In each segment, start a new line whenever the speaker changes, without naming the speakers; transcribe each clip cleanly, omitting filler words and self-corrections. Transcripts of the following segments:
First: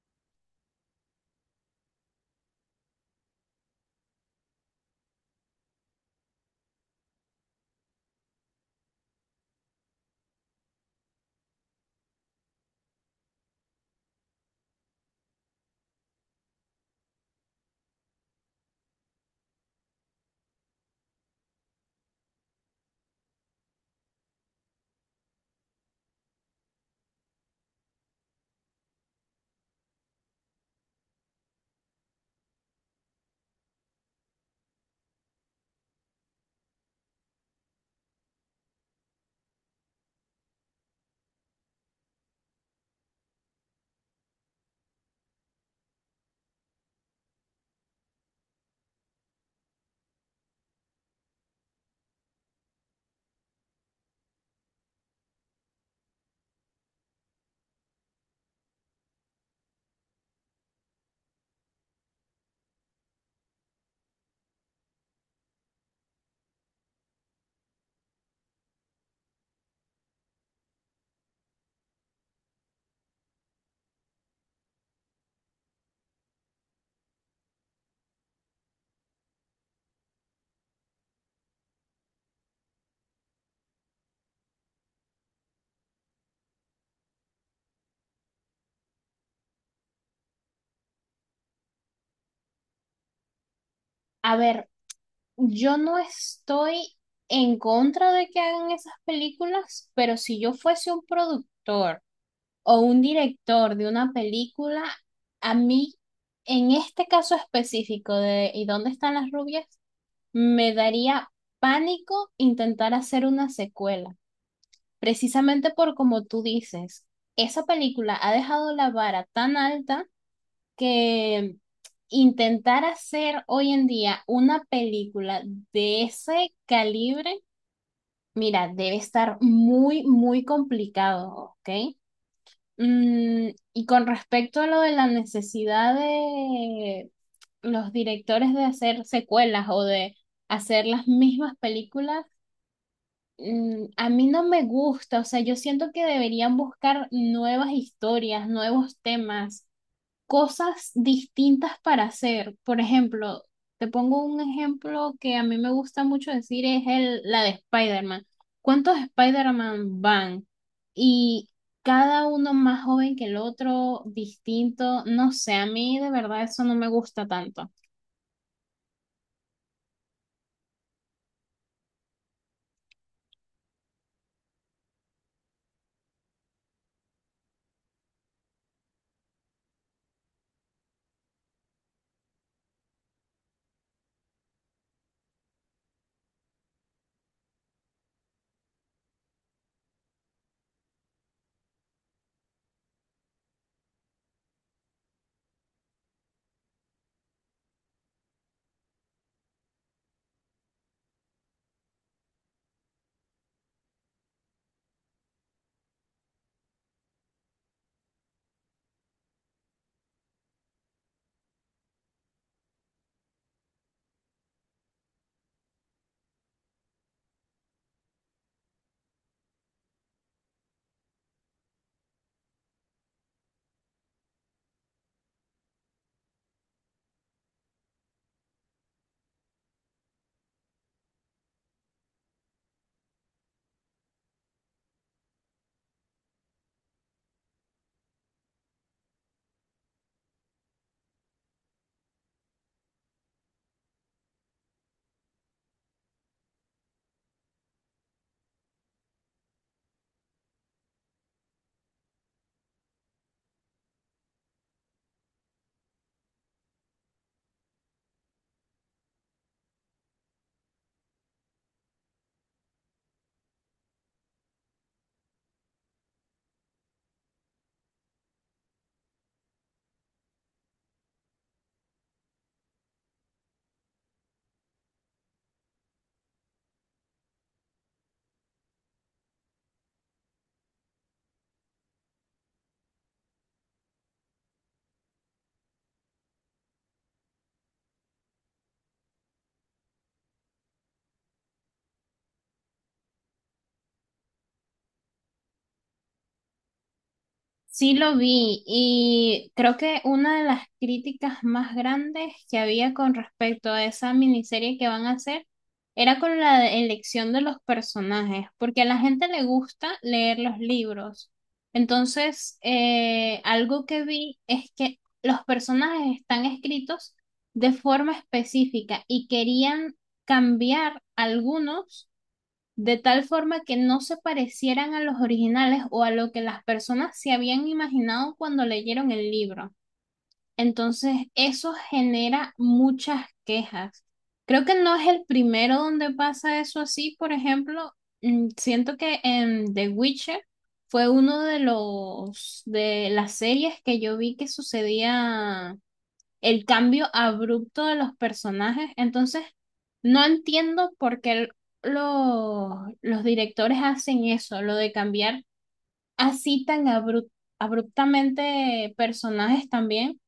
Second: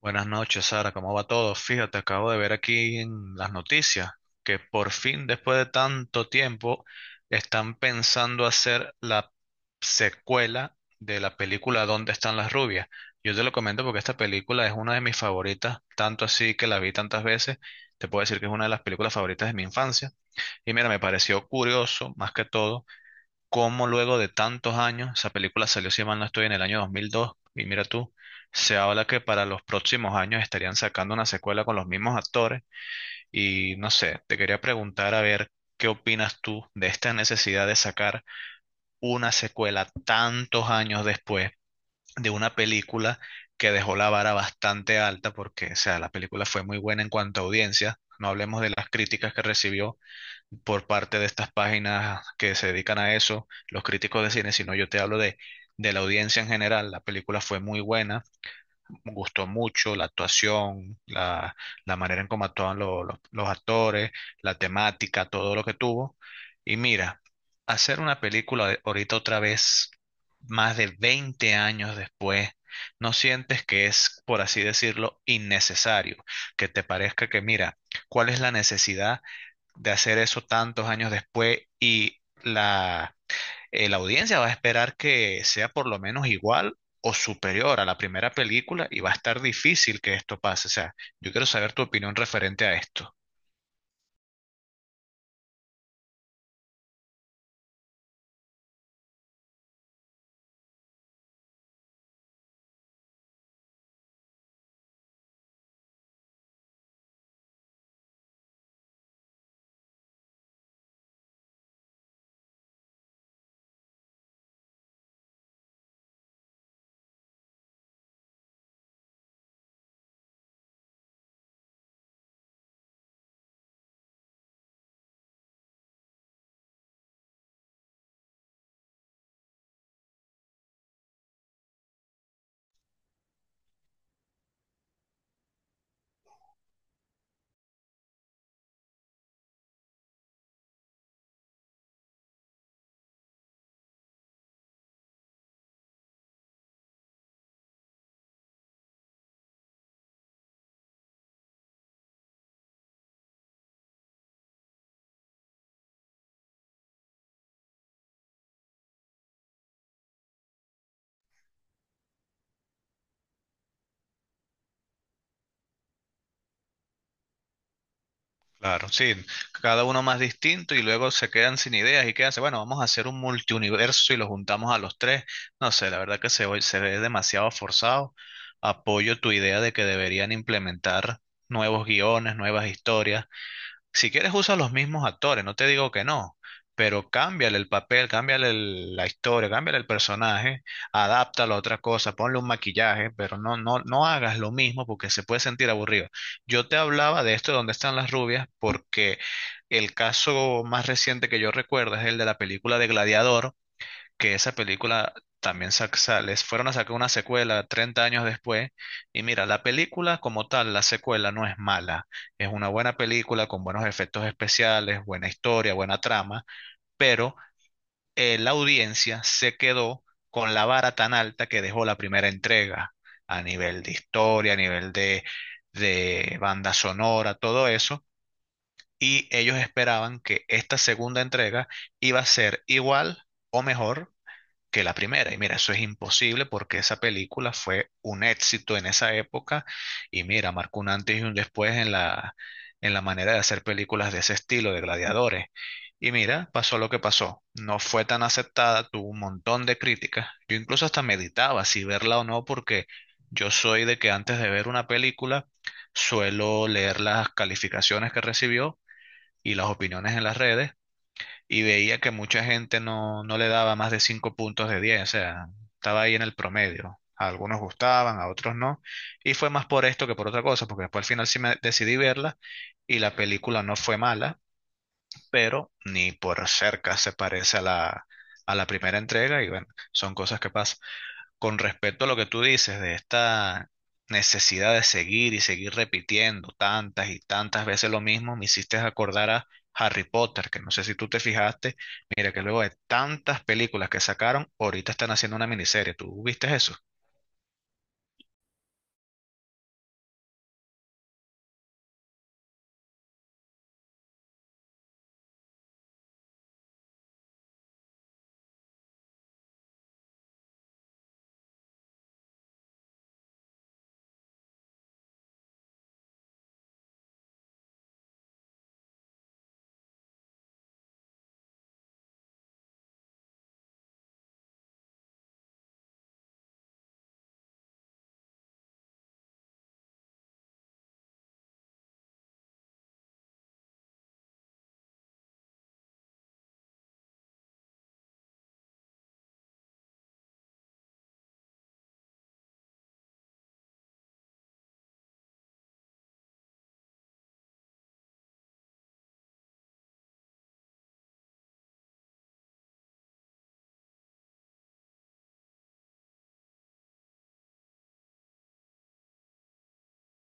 Buenas noches, Sara. ¿Cómo va todo? Fíjate, acabo de ver aquí en las noticias que por fin, después de tanto tiempo, están pensando hacer la secuela de la película ¿Dónde están las rubias? Yo te lo comento porque esta película es una de mis favoritas, tanto así que la vi tantas veces. Te puedo decir que es una de las películas favoritas de mi infancia. Y mira, me pareció curioso, más que todo cómo luego de tantos años, esa película salió, si mal no estoy, en el año 2002, y mira tú, se habla que para los próximos años estarían sacando una secuela con los mismos actores, y no sé, te quería preguntar a ver qué opinas tú de esta necesidad de sacar una secuela tantos años después de una película que dejó la vara bastante alta, porque, o sea, la película fue muy buena en cuanto a audiencia, no hablemos de las críticas que recibió, por parte de estas páginas que se dedican a eso, los críticos de cine, sino yo te hablo de la audiencia en general. La película fue muy buena, me gustó mucho la actuación, la manera en cómo actuaban los actores, la temática, todo lo que tuvo. Y mira, hacer una película ahorita otra vez, más de 20 años después, ¿no sientes que es, por así decirlo, innecesario? Que te parezca que, mira, ¿cuál es la necesidad de hacer eso tantos años después y la audiencia va a esperar que sea por lo menos igual o superior a la primera película y va a estar difícil que esto pase? O sea, yo quiero saber tu opinión referente a esto.
A ver, yo no estoy en contra de que hagan esas películas, pero si yo fuese un productor o un director de una película, a mí, en este caso específico de ¿Y dónde están las rubias? Me daría pánico intentar hacer una secuela, precisamente por como tú dices, esa película ha dejado la vara tan alta que intentar hacer hoy en día una película de ese calibre, mira, debe estar muy, muy complicado, ¿ok? Y con respecto a lo de la necesidad de los directores de hacer secuelas o de hacer las mismas películas, a mí no me gusta, o sea, yo siento que deberían buscar nuevas historias, nuevos temas, cosas distintas para hacer. Por ejemplo, te pongo un ejemplo que a mí me gusta mucho decir, es el, la de Spider-Man. ¿Cuántos Spider-Man van? Y cada uno más joven que el otro, distinto. No sé, a mí de verdad eso no me gusta tanto.
Claro, sí, cada uno más distinto y luego se quedan sin ideas y quedan, bueno, vamos a hacer un multiuniverso y lo juntamos a los tres. No sé, la verdad que se ve demasiado forzado. Apoyo tu idea de que deberían implementar nuevos guiones, nuevas historias. Si quieres usa los mismos actores, no te digo que no, pero cámbiale el papel, cámbiale la historia, cámbiale el personaje, adáptalo a otra cosa, ponle un maquillaje, pero no hagas lo mismo porque se puede sentir aburrido. Yo te hablaba de esto de dónde están las rubias porque el caso más reciente que yo recuerdo es el de la película de Gladiador, que esa película también les fueron a sacar una secuela 30 años después. Y mira, la película como tal, la secuela no es mala. Es una buena película con buenos efectos especiales, buena historia, buena trama, pero la audiencia se quedó con la vara tan alta que dejó la primera entrega a nivel de historia, a nivel de banda sonora, todo eso. Y ellos esperaban que esta segunda entrega iba a ser igual o mejor que la primera. Y mira, eso es imposible porque esa película fue un éxito en esa época y mira, marcó un antes y un después en en la manera de hacer películas de ese estilo, de gladiadores. Y mira, pasó lo que pasó. No fue tan aceptada, tuvo un montón de críticas. Yo incluso hasta meditaba si verla o no porque yo soy de que antes de ver una película suelo leer las calificaciones que recibió y las opiniones en las redes y veía que mucha gente no le daba más de 5 puntos de diez, o sea, estaba ahí en el promedio. A algunos gustaban, a otros no. Y fue más por esto que por otra cosa, porque después al final sí me decidí verla y la película no fue mala, pero ni por cerca se parece a a la primera entrega y bueno, son cosas que pasan. Con respecto a lo que tú dices de esta necesidad de seguir y seguir repitiendo tantas y tantas veces lo mismo, me hiciste acordar a Harry Potter, que no sé si tú te fijaste, mira que luego de tantas películas que sacaron, ahorita están haciendo una miniserie. ¿Tú viste eso?
Sí lo vi y creo que una de las críticas más grandes que había con respecto a esa miniserie que van a hacer era con la elección de los personajes, porque a la gente le gusta leer los libros. Entonces, algo que vi es que los personajes están escritos de forma específica y querían cambiar algunos de tal forma que no se parecieran a los originales o a lo que las personas se habían imaginado cuando leyeron el libro. Entonces, eso genera muchas quejas. Creo que no es el primero donde pasa eso así, por ejemplo, siento que en The Witcher fue uno de los de las series que yo vi que sucedía el cambio abrupto de los personajes. Entonces, no entiendo por qué los directores hacen eso, lo de cambiar así tan abruptamente personajes también,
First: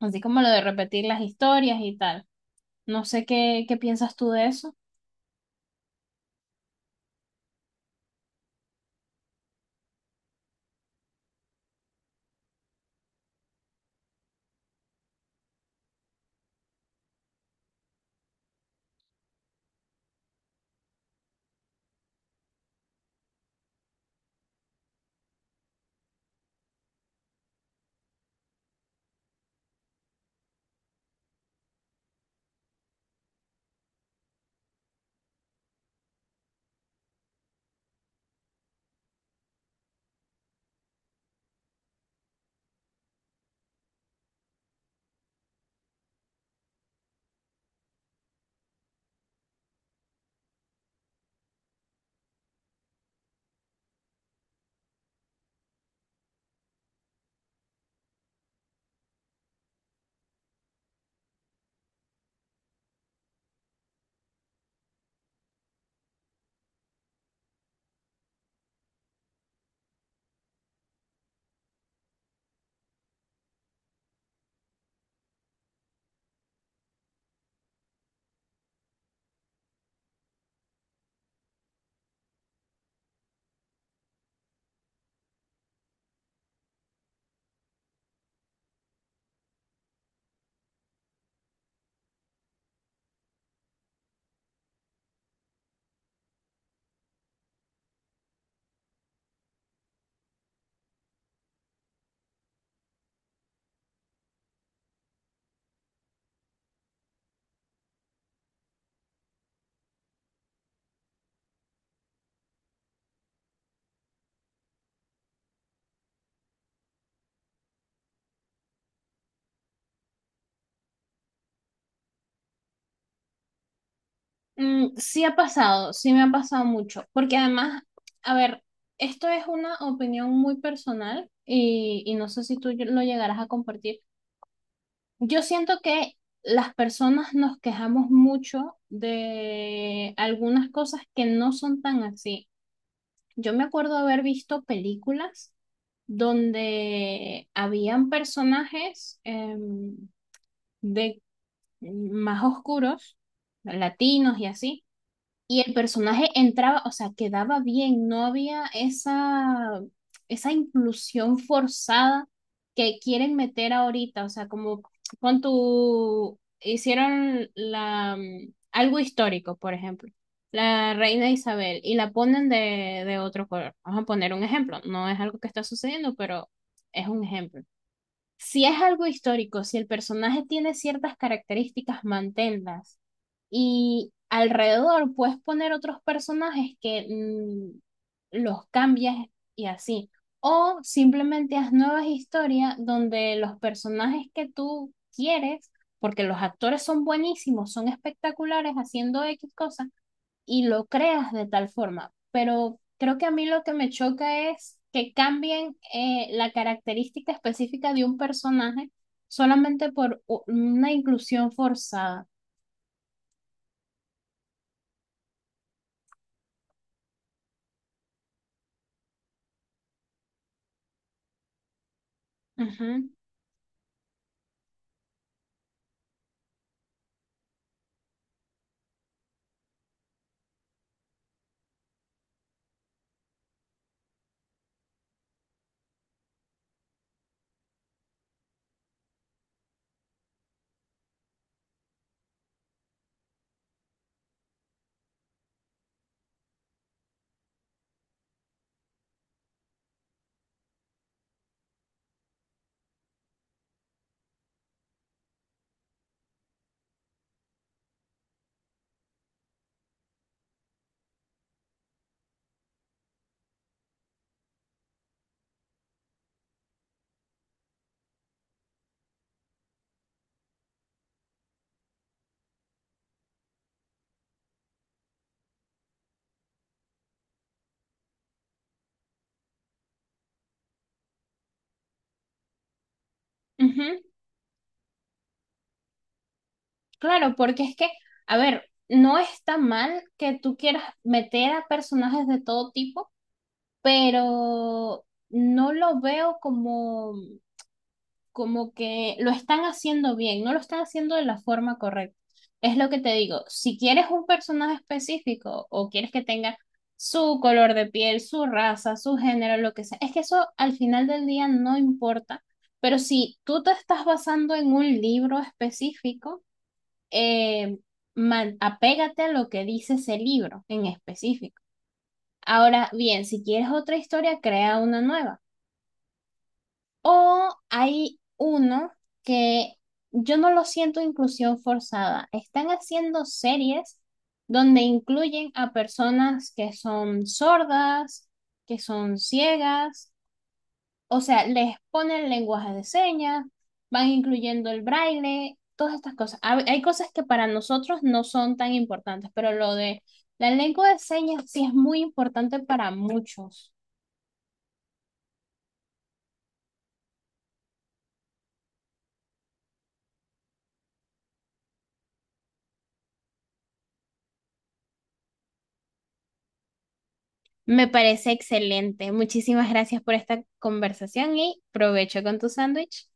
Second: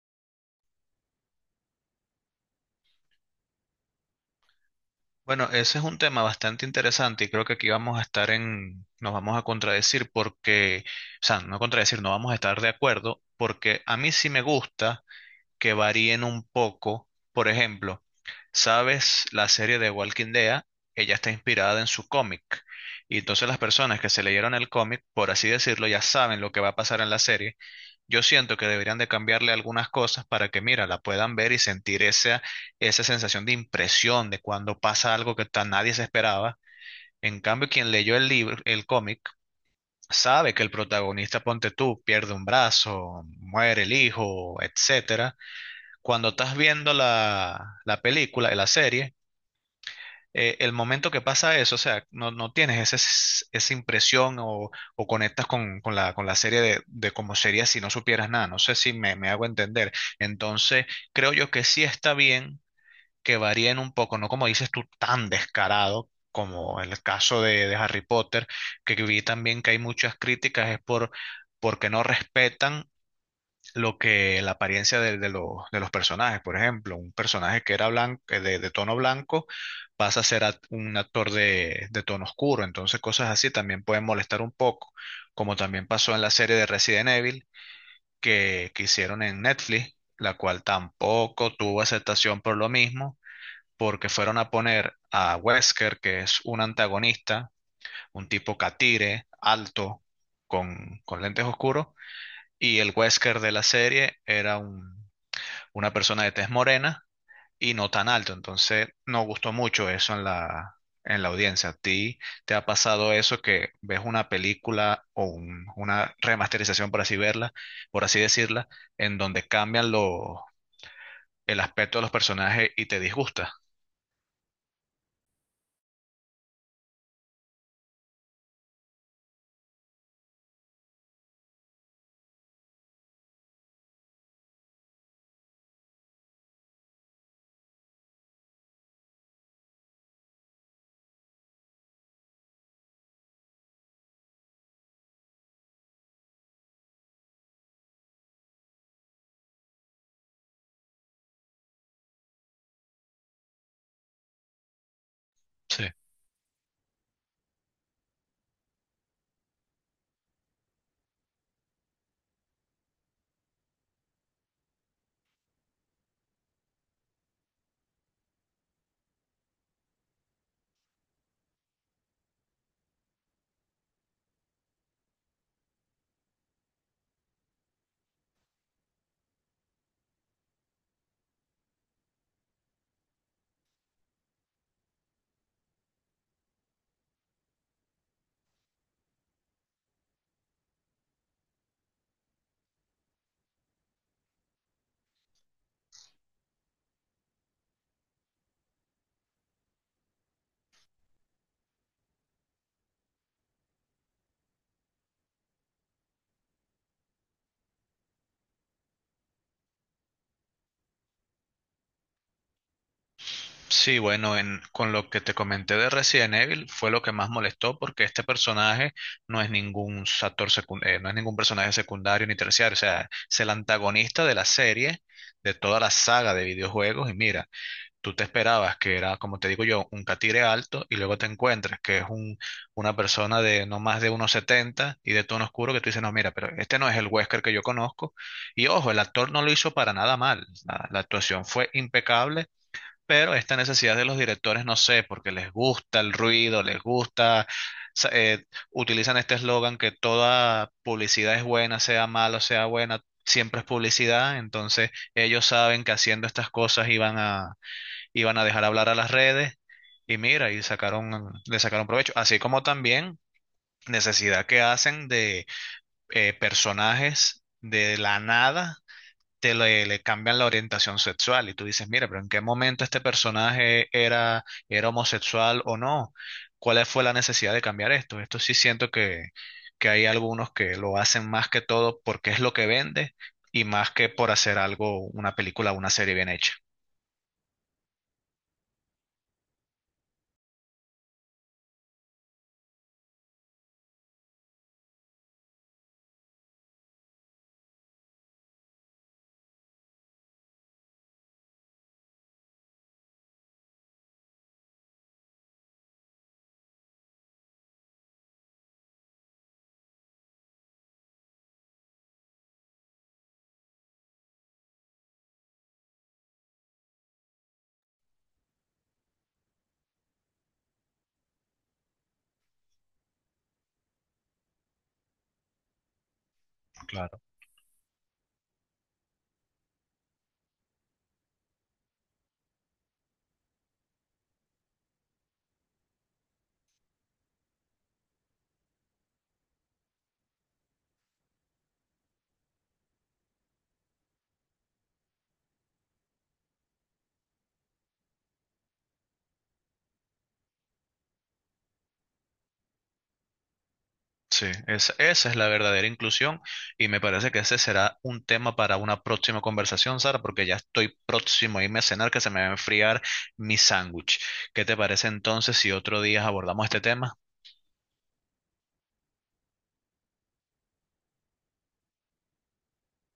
así como lo de repetir las historias y tal. No sé qué piensas tú de eso.
Bueno, ese es un tema bastante interesante y creo que aquí vamos a estar nos vamos a contradecir porque, o sea, no contradecir, no vamos a estar de acuerdo porque a mí sí me gusta que varíen un poco, por ejemplo. ¿Sabes? La serie de Walking Dead, ella está inspirada en su cómic. Y entonces las personas que se leyeron el cómic, por así decirlo, ya saben lo que va a pasar en la serie. Yo siento que deberían de cambiarle algunas cosas para que, mira, la puedan ver y sentir esa, esa sensación de impresión de cuando pasa algo que tan nadie se esperaba. En cambio, quien leyó el libro, el cómic, sabe que el protagonista, ponte tú, pierde un brazo, muere el hijo, etcétera. Cuando estás viendo la película, la serie, el momento que pasa eso, o sea, no tienes ese, esa impresión o conectas con la serie de cómo sería si no supieras nada. No sé si me hago entender. Entonces, creo yo que sí está bien que varíen un poco, no como dices tú, tan descarado, como el caso de Harry Potter, que vi también que hay muchas críticas, es por porque no respetan lo que la apariencia de de los personajes. Por ejemplo, un personaje que era blanco, de tono blanco pasa a ser un actor de tono oscuro. Entonces, cosas así también pueden molestar un poco, como también pasó en la serie de Resident Evil que hicieron en Netflix, la cual tampoco tuvo aceptación por lo mismo, porque fueron a poner a Wesker, que es un antagonista, un tipo catire, alto, con lentes oscuros. Y el Wesker de la serie era un, una persona de tez morena y no tan alto. Entonces, no gustó mucho eso en en la audiencia. ¿A ti te ha pasado eso que ves una película o una remasterización, por así verla, por así decirla, en donde cambian el aspecto de los personajes y te disgusta?
Sí ha pasado, sí me ha pasado mucho, porque además, a ver, esto es una opinión muy personal y no sé si tú lo llegarás a compartir. Yo siento que las personas nos quejamos mucho de algunas cosas que no son tan así. Yo me acuerdo haber visto películas donde habían personajes de más oscuros, latinos y así, y el personaje entraba, o sea, quedaba bien, no había esa inclusión forzada que quieren meter ahorita, o sea, como con tu, hicieron la, algo histórico, por ejemplo, la reina Isabel, y la ponen de otro color. Vamos a poner un ejemplo, no es algo que está sucediendo, pero es un ejemplo. Si es algo histórico, si el personaje tiene ciertas características, manténlas y alrededor puedes poner otros personajes que los cambias y así. O simplemente haz nuevas historias donde los personajes que tú quieres, porque los actores son buenísimos, son espectaculares haciendo X cosas, y lo creas de tal forma. Pero creo que a mí lo que me choca es que cambien la característica específica de un personaje solamente por una inclusión forzada.
Sí, bueno, con lo que te comenté de Resident Evil fue lo que más molestó porque este personaje no es ningún no es ningún personaje secundario ni terciario, o sea,
Ujú,
es el antagonista de la serie, de toda la saga de videojuegos y mira, tú te esperabas que era, como te digo yo, un catire alto y luego te encuentras que es un, una persona de no más de 1,70 y de tono oscuro que tú dices, no, mira, pero este no es el Wesker que yo conozco. Y ojo, el actor no lo hizo para nada mal, la actuación fue impecable, pero esta necesidad de los directores, no sé, porque les gusta el ruido, les gusta, sa- eh, utilizan este eslogan que toda publicidad es buena, sea mala o sea buena, siempre es publicidad. Entonces ellos saben que haciendo estas cosas iban a dejar hablar a las redes y mira, y sacaron, le sacaron provecho, así como también necesidad que hacen de personajes de la nada le cambian la orientación sexual y tú dices, mira, pero ¿en qué momento este personaje era homosexual o no? ¿Cuál fue la necesidad de cambiar esto? Esto sí siento que hay algunos que lo hacen más que todo porque es lo que vende y más
ujú.
que por hacer algo, una película o una serie bien hecha.
Claro, porque es a ver, no está mal que tú quieras meter a personajes de todo tipo, pero no lo veo como que lo están haciendo bien, no lo están haciendo de la forma correcta. Es lo que te digo, si quieres un personaje específico o quieres que tenga su color de piel, su raza, su género, lo que sea, es que eso al final del día no importa, pero si tú te estás basando en un libro específico, eh, apégate a lo que dice ese libro en específico. Ahora bien, si quieres otra historia, crea una nueva.
Claro.
O hay uno que yo no lo siento inclusión forzada. Están haciendo series donde incluyen a personas que son sordas, que son ciegas, o sea, les ponen lenguaje de señas, van incluyendo el braille, todas estas cosas. Hay cosas que para nosotros no son tan importantes, pero lo de la lengua de señas sí es muy importante para muchos.
Sí, esa es la verdadera inclusión y me parece que ese será un tema para una próxima conversación, Sara, porque ya estoy próximo a irme a cenar que se me va a enfriar mi sándwich. ¿Qué te parece entonces si otro día abordamos este tema?
Me parece excelente. Muchísimas gracias por esta conversación y provecho con tu sándwich.